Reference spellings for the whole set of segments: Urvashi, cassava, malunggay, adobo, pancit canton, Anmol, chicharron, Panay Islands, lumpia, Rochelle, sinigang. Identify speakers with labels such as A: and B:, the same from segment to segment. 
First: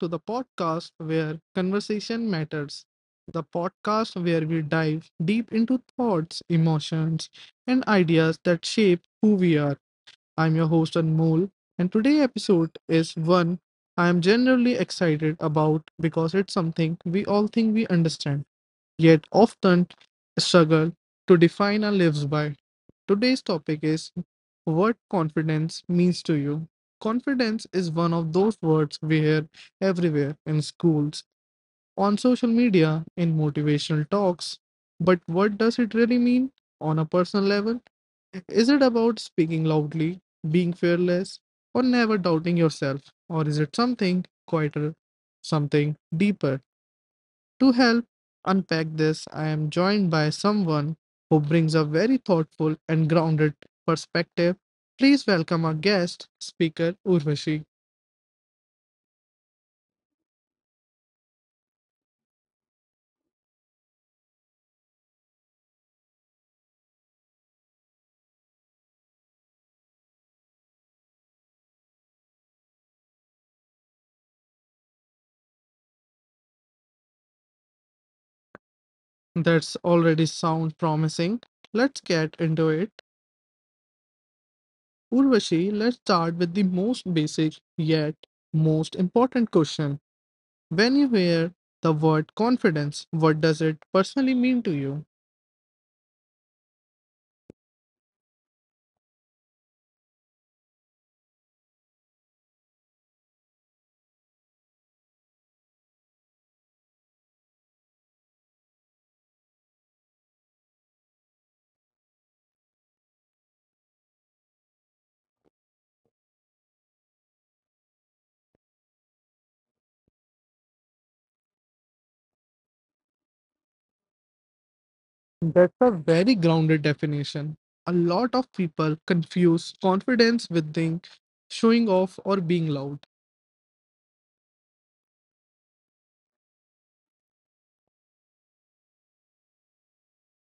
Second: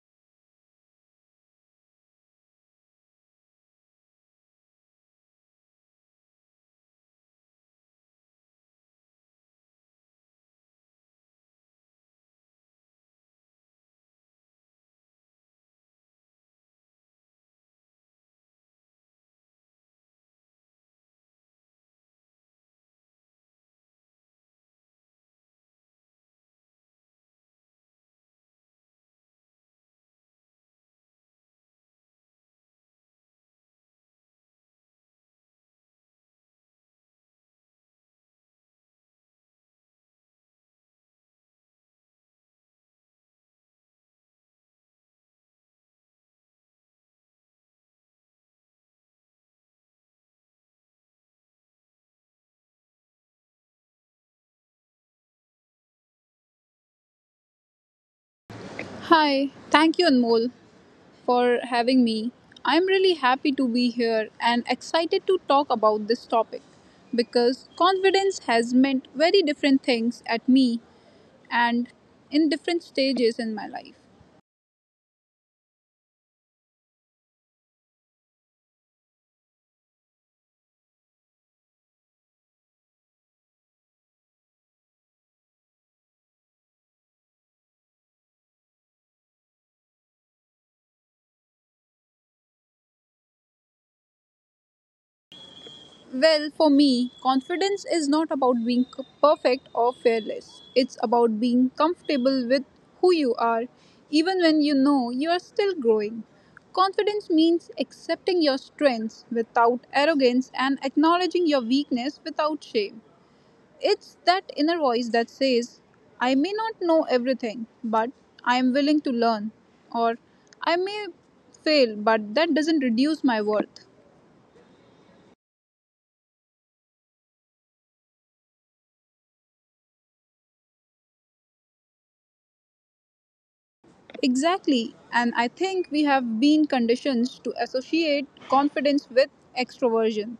A: to the podcast where conversation matters. The podcast where we dive deep into thoughts, emotions, and ideas that shape who we are. I'm your host, Anmol, and today's episode is one I am generally excited about because it's something we all think we understand, yet often struggle to define our lives by. Today's topic is what confidence means to you. Confidence is one of those words we hear everywhere in schools, on social media, in motivational talks. But what does it really mean on a personal level? Is it about speaking loudly, being fearless, or never doubting yourself? Or is it something quieter, something deeper? To help unpack this, I am joined by someone who brings a very thoughtful and grounded perspective. Please welcome our guest speaker, Urvashi.
B: Hi, thank you, Anmol, for having me. I'm really happy to be here and excited to talk about this topic because confidence has meant very different things at me and in different stages in my life.
A: That's already sound promising. Let's get into it. Urvashi, let's start with the most basic yet most important question. When you hear the word confidence, what does it personally mean to you?
B: Well, for me, confidence is not about being perfect or fearless. It's about being comfortable with who you are, even when you know you are still growing. Confidence means accepting your strengths without arrogance and acknowledging your weakness without shame. It's that inner voice that says, I may not know everything, but I am willing to learn, or I may fail, but that doesn't reduce my worth.
A: That's a very grounded definition. A lot of people confuse confidence with being showing off or being loud.
B: Exactly. And I think we have been conditioned to associate confidence with extroversion.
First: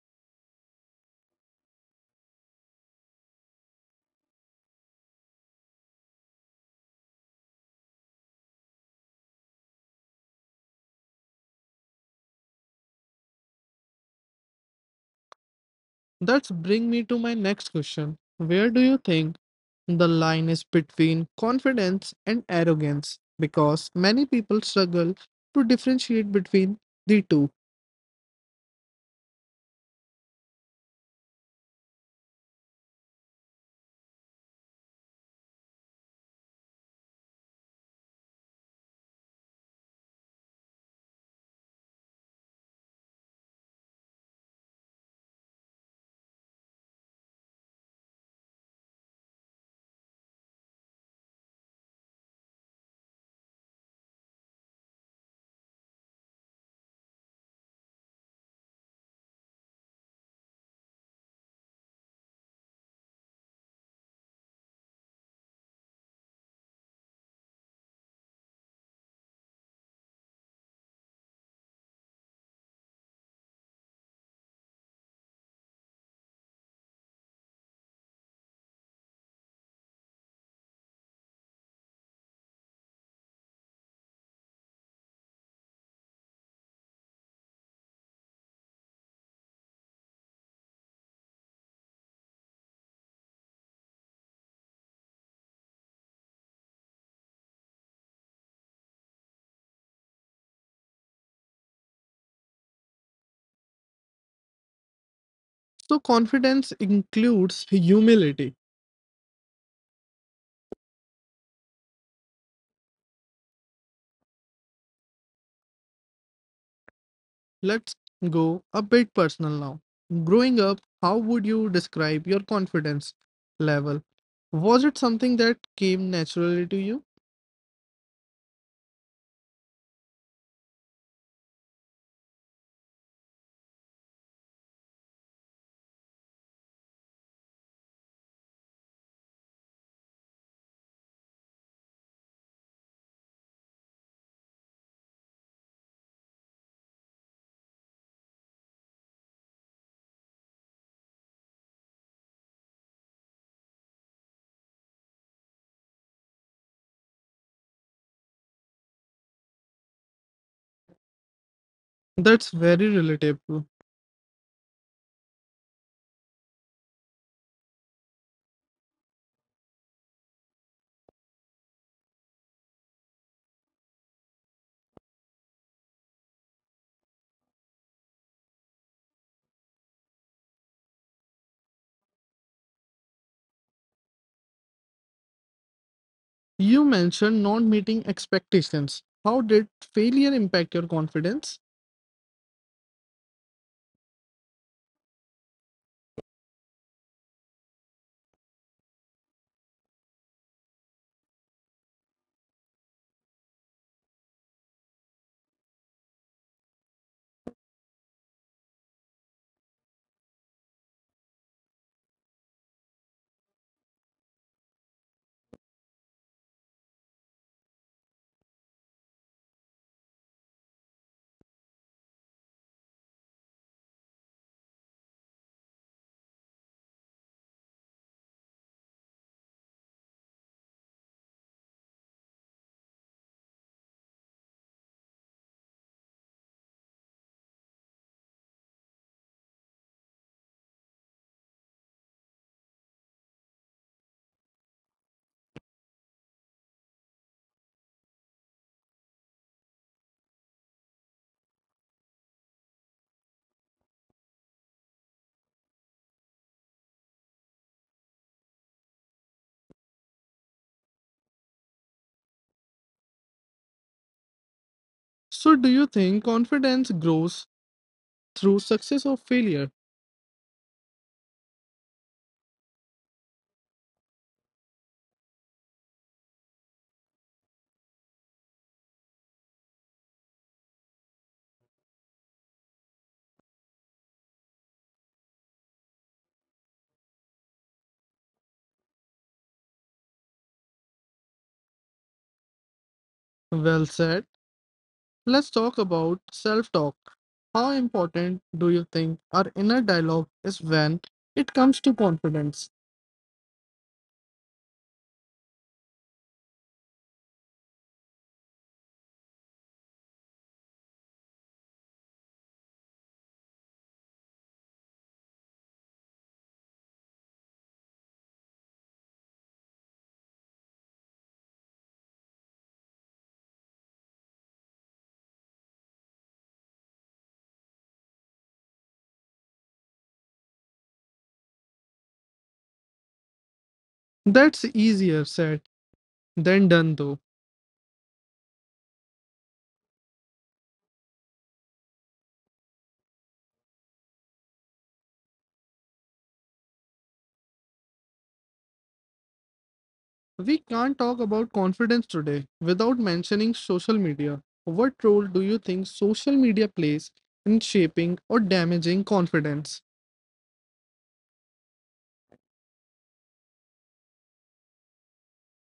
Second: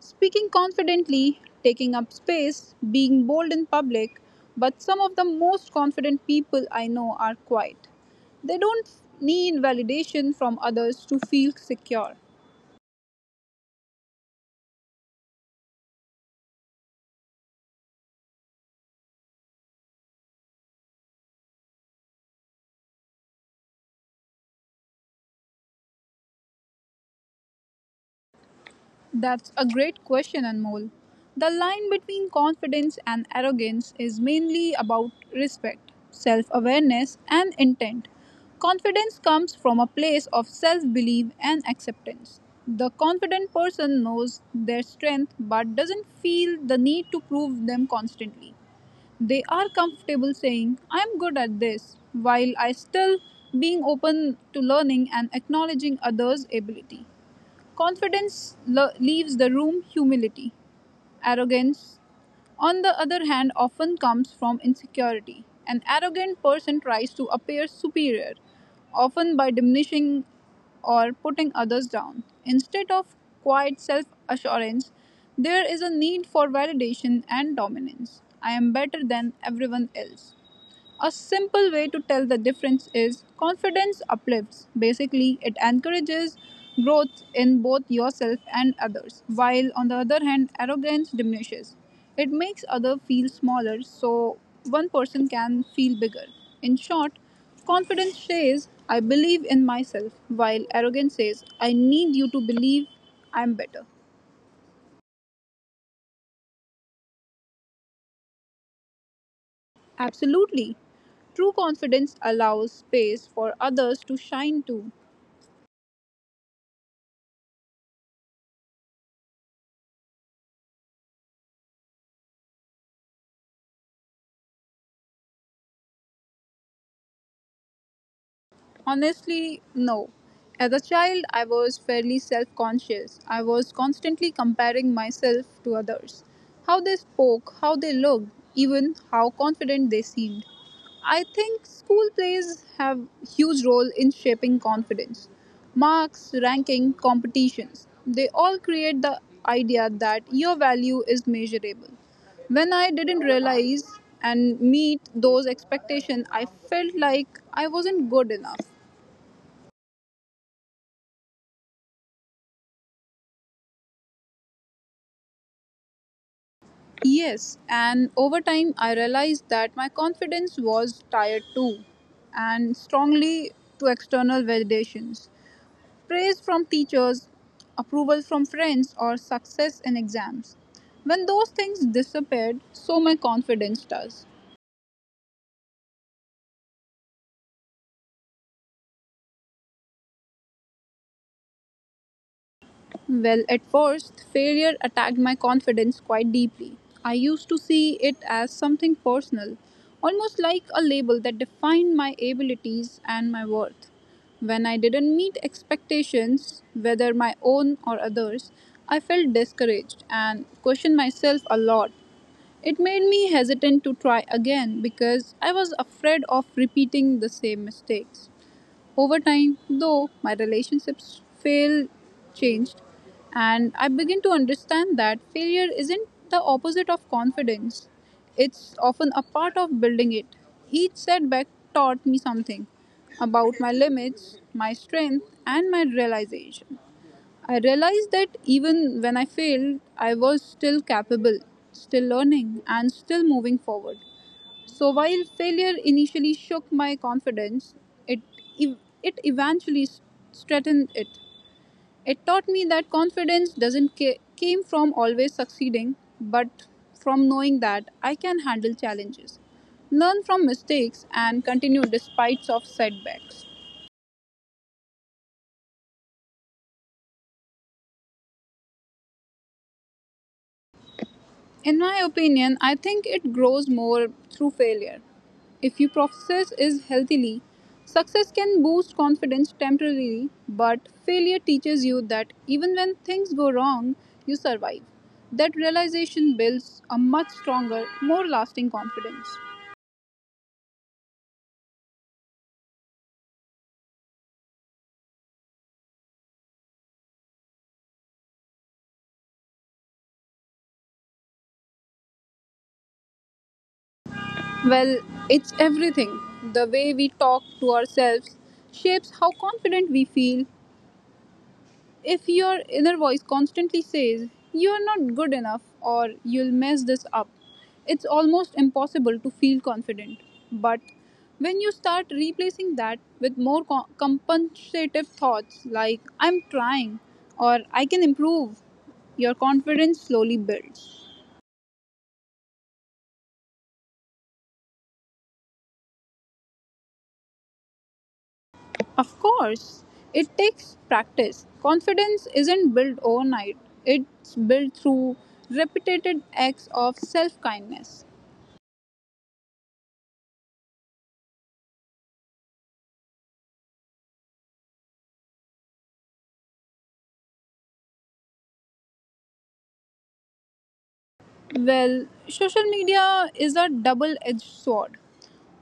B: Speaking confidently, taking up space, being bold in public, but some of the most confident people I know are quiet. They don't need validation from others to feel secure.
A: That's bring me to my next question. Where do you think the line is between confidence and arrogance? Because many people struggle to differentiate between the two.
B: That's a great question, Anmol. The line between confidence and arrogance is mainly about respect, self awareness, and intent. Confidence comes from a place of self belief and acceptance. The confident person knows their strength but doesn't feel the need to prove them constantly. They are comfortable saying, I'm good at this, while I still being open to learning and acknowledging others' ability. Confidence leaves the room, humility. Arrogance, on the other hand, often comes from insecurity. An arrogant person tries to appear superior, often by diminishing or putting others down. Instead of quiet self assurance, there is a need for validation and dominance. I am better than everyone else. A simple way to tell the difference is confidence uplifts. Basically, it encourages growth in both yourself and others, while on the other hand, arrogance diminishes. It makes others feel smaller so one person can feel bigger. In short, confidence says, I believe in myself, while arrogance says, I need you to believe I'm better.
A: So confidence includes humility.
B: Absolutely. True confidence allows space for others to shine too.
A: Let's go a bit personal now. Growing up, how would you describe your confidence level? Was it something that came naturally to you?
B: Honestly, no. As a child, I was fairly self conscious. I was constantly comparing myself to others. How they spoke, how they looked, even how confident they seemed. I think school plays have huge role in shaping confidence. Marks, ranking, competitions, they all create the idea that your value is measurable. When I didn't realize and meet those expectations, I felt like I wasn't good enough.
A: That's very relatable.
B: Yes, and over time I realized that my confidence was tired too, and strongly to external validations. Praise from teachers, approval from friends, or success in exams. When those things disappeared, so my confidence does.
A: You mentioned not meeting expectations. How did failure impact your confidence?
B: Well, at first, failure attacked my confidence quite deeply. I used to see it as something personal, almost like a label that defined my abilities and my worth. When I didn't meet expectations, whether my own or others, I felt discouraged and questioned myself a lot. It made me hesitant to try again because I was afraid of repeating the same mistakes. Over time, though, my relationships fail changed, and I begin to understand that failure isn't the opposite of confidence. It's often a part of building it. Each setback taught me something about my limits, my strength, and my realization. I realized that even when I failed, I was still capable, still learning, and still moving forward. So while failure initially shook my confidence, it eventually strengthened it. It taught me that confidence doesn't came from always succeeding, but from knowing that I can handle challenges, learn from mistakes, and continue despite of setbacks.
A: So, do you think confidence grows through success or failure?
B: In my opinion, I think it grows more through failure. If your process is healthily, success can boost confidence temporarily, but failure teaches you that even when things go wrong, you survive. That realization builds a much stronger, more lasting confidence.
A: Well said. Let's talk about self talk. How important do you think our inner dialogue is when it comes to confidence?
B: Well, it's everything. The way we talk to ourselves shapes how confident we feel. If your inner voice constantly says, You're not good enough or you'll mess this up, it's almost impossible to feel confident. But when you start replacing that with more compensative thoughts like, I'm trying or I can improve, your confidence slowly builds.
A: That's easier said than done, though.
B: Of course, it takes practice. Confidence isn't built overnight, it's built through repeated acts of self kindness.
A: We can't talk about confidence today without mentioning social media. What role do you think social media plays in shaping or damaging confidence?
B: Well, social media is a double edged sword.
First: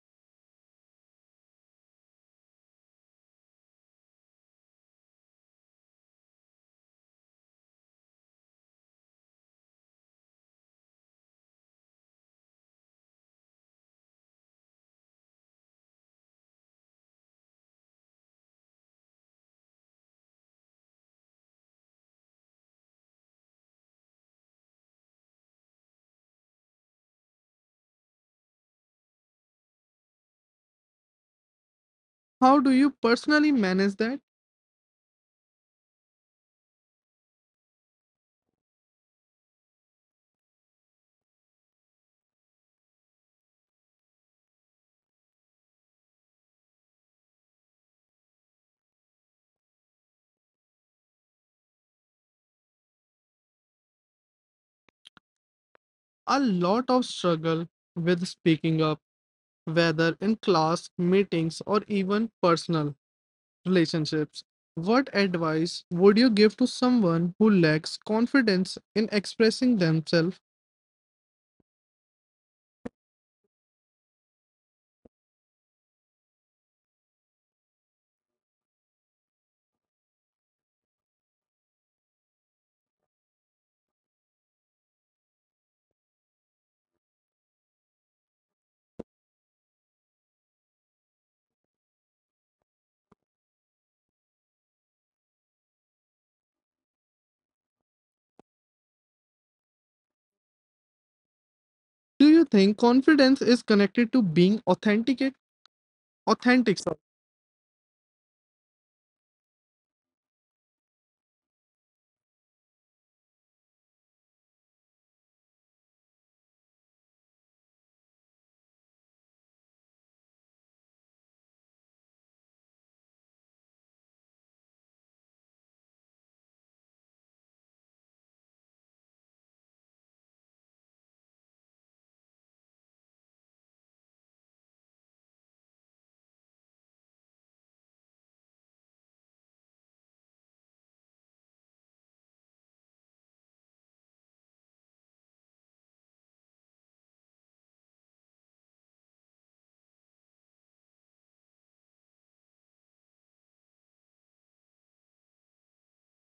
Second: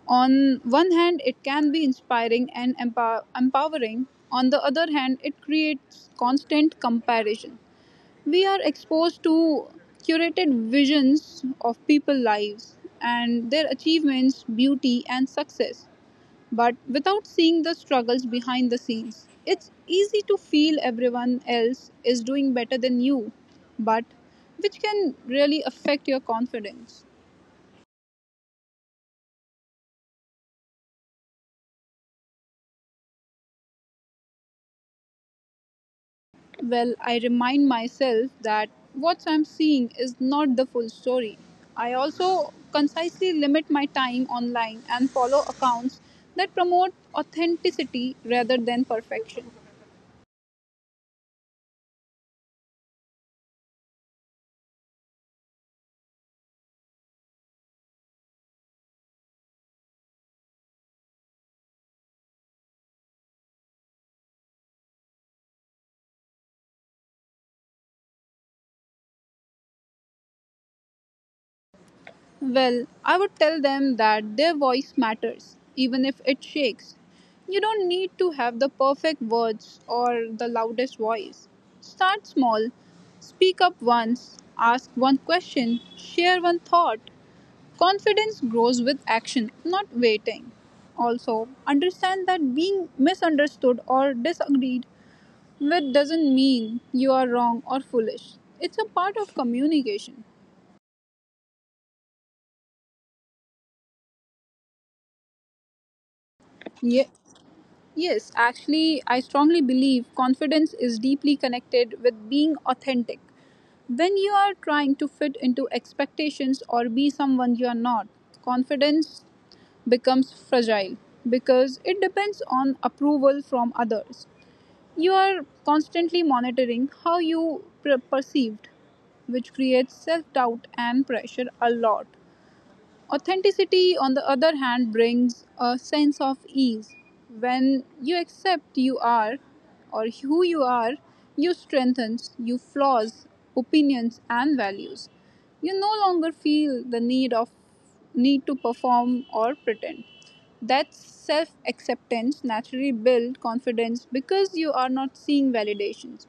B: On one hand, it can be inspiring and empowering. On the other hand, it creates constant comparison. We are exposed to curated visions of people's lives and their achievements, beauty, and success. But without seeing the struggles behind the scenes, it's easy to feel everyone else is doing better than you, but which can really affect your confidence.
A: How do you personally manage that?
B: Well, I remind myself that what I'm seeing is not the full story. I also concisely limit my time online and follow accounts that promote authenticity rather than perfection.
A: A lot of struggle with speaking up, whether in class, meetings, or even personal relationships. What advice would you give to someone who lacks confidence in expressing themselves?
B: Well, I would tell them that their voice matters, even if it shakes. You don't need to have the perfect words or the loudest voice. Start small, speak up once, ask one question, share one thought. Confidence grows with action, not waiting. Also, understand that being misunderstood or disagreed with doesn't mean you are wrong or foolish. It's a part of communication.
A: Do you think confidence is connected to being authentic? Authentic, sorry.
B: Yeah. Yes, actually, I strongly believe confidence is deeply connected with being authentic. When you are trying to fit into expectations or be someone you are not, confidence becomes fragile because it depends on approval from others. You are constantly monitoring how you perceived, which creates self doubt and pressure a lot. Authenticity, on the other hand, brings a sense of ease. When you accept you are or who you are, you strengthen your flaws, opinions, and values. You no longer feel the need to perform or pretend. That self acceptance naturally builds confidence because you are not seeking validations.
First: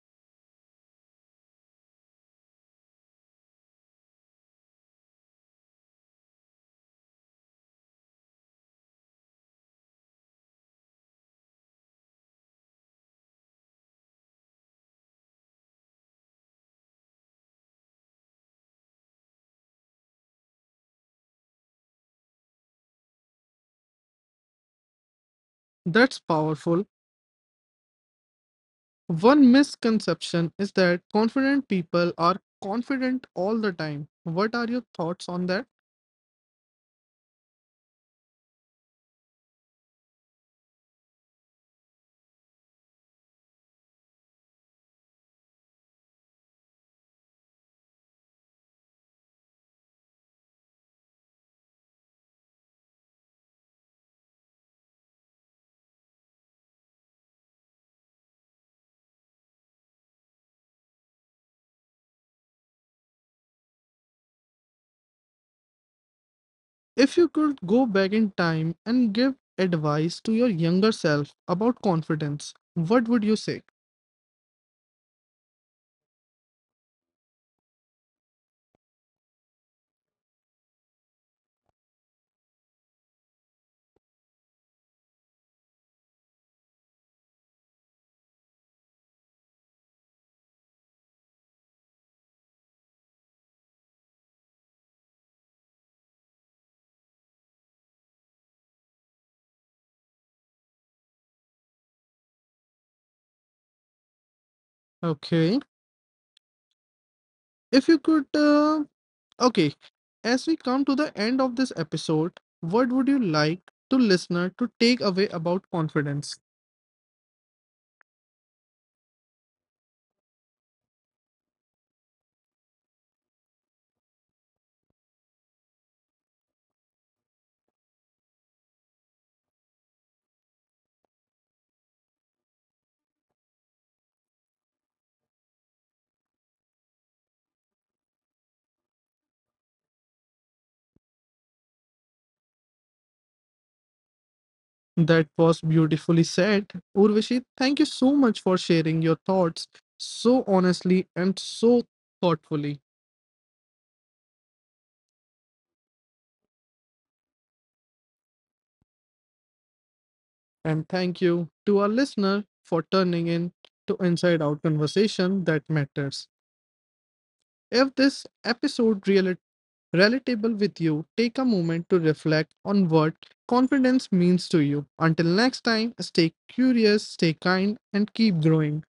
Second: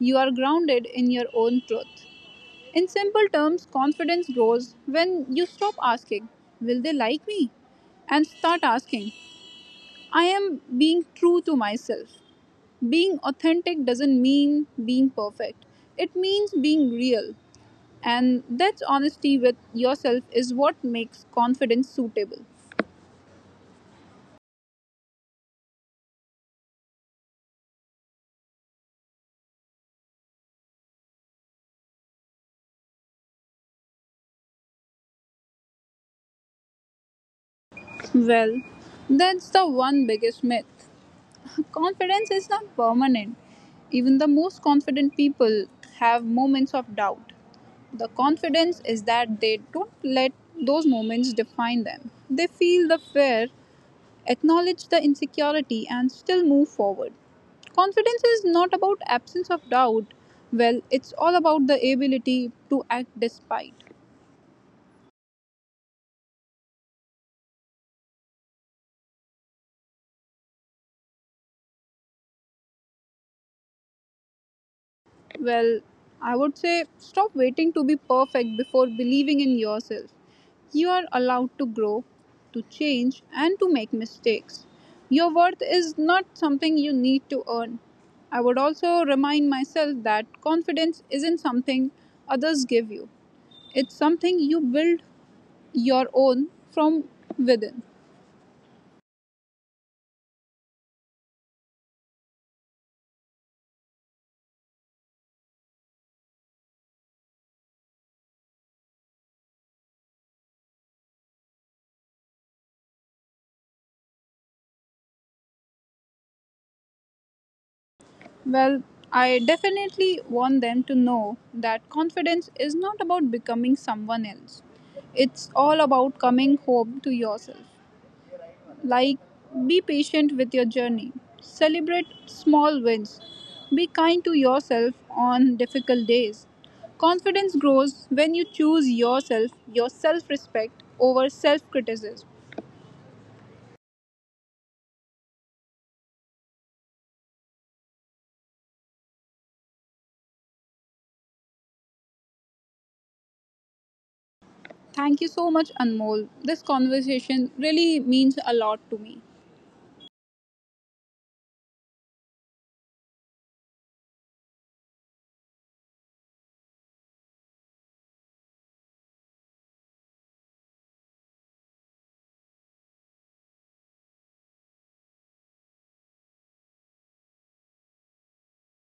B: You are grounded in your own truth. In simple terms, confidence grows when you stop asking, Will they like me? And start asking, I am being true to myself. Being authentic doesn't mean being perfect, it means being real. And that's honesty with yourself is what makes confidence suitable.
A: That's powerful. One misconception is that confident people are confident all the time. What are your thoughts on that?
B: Well, that's the one biggest myth. Confidence is not permanent. Even the most confident people have moments of doubt. The confidence is that they don't let those moments define them. They feel the fear, acknowledge the insecurity, and still move forward. Confidence is not about absence of doubt. Well, it's all about the ability to act despite.
A: If you could go back in time and give advice to your younger self about confidence, what would you say?
B: Well, I would say stop waiting to be perfect before believing in yourself. You are allowed to grow, to change, and to make mistakes. Your worth is not something you need to earn. I would also remind myself that confidence isn't something others give you, it's something you build your own from within.
A: Okay. If you could, okay, as we come to the end of this episode, what would you like to listener to take away about confidence?
B: Well, I definitely want them to know that confidence is not about becoming someone else. It's all about coming home to yourself. Like, be patient with your journey, celebrate small wins, be kind to yourself on difficult days. Confidence grows when you choose yourself, your self respect over self criticism.
A: That was beautifully said. Urvashi, thank you so much for sharing your thoughts so honestly and so thoughtfully.
B: Thank you so much, Anmol. This conversation really means a lot to me.
A: And thank you to our listener for turning in to Inside Out Conversation That Matters. If this episode really relatable with you, take a moment to reflect on what confidence means to you. Until next time, stay curious, stay kind, and keep growing.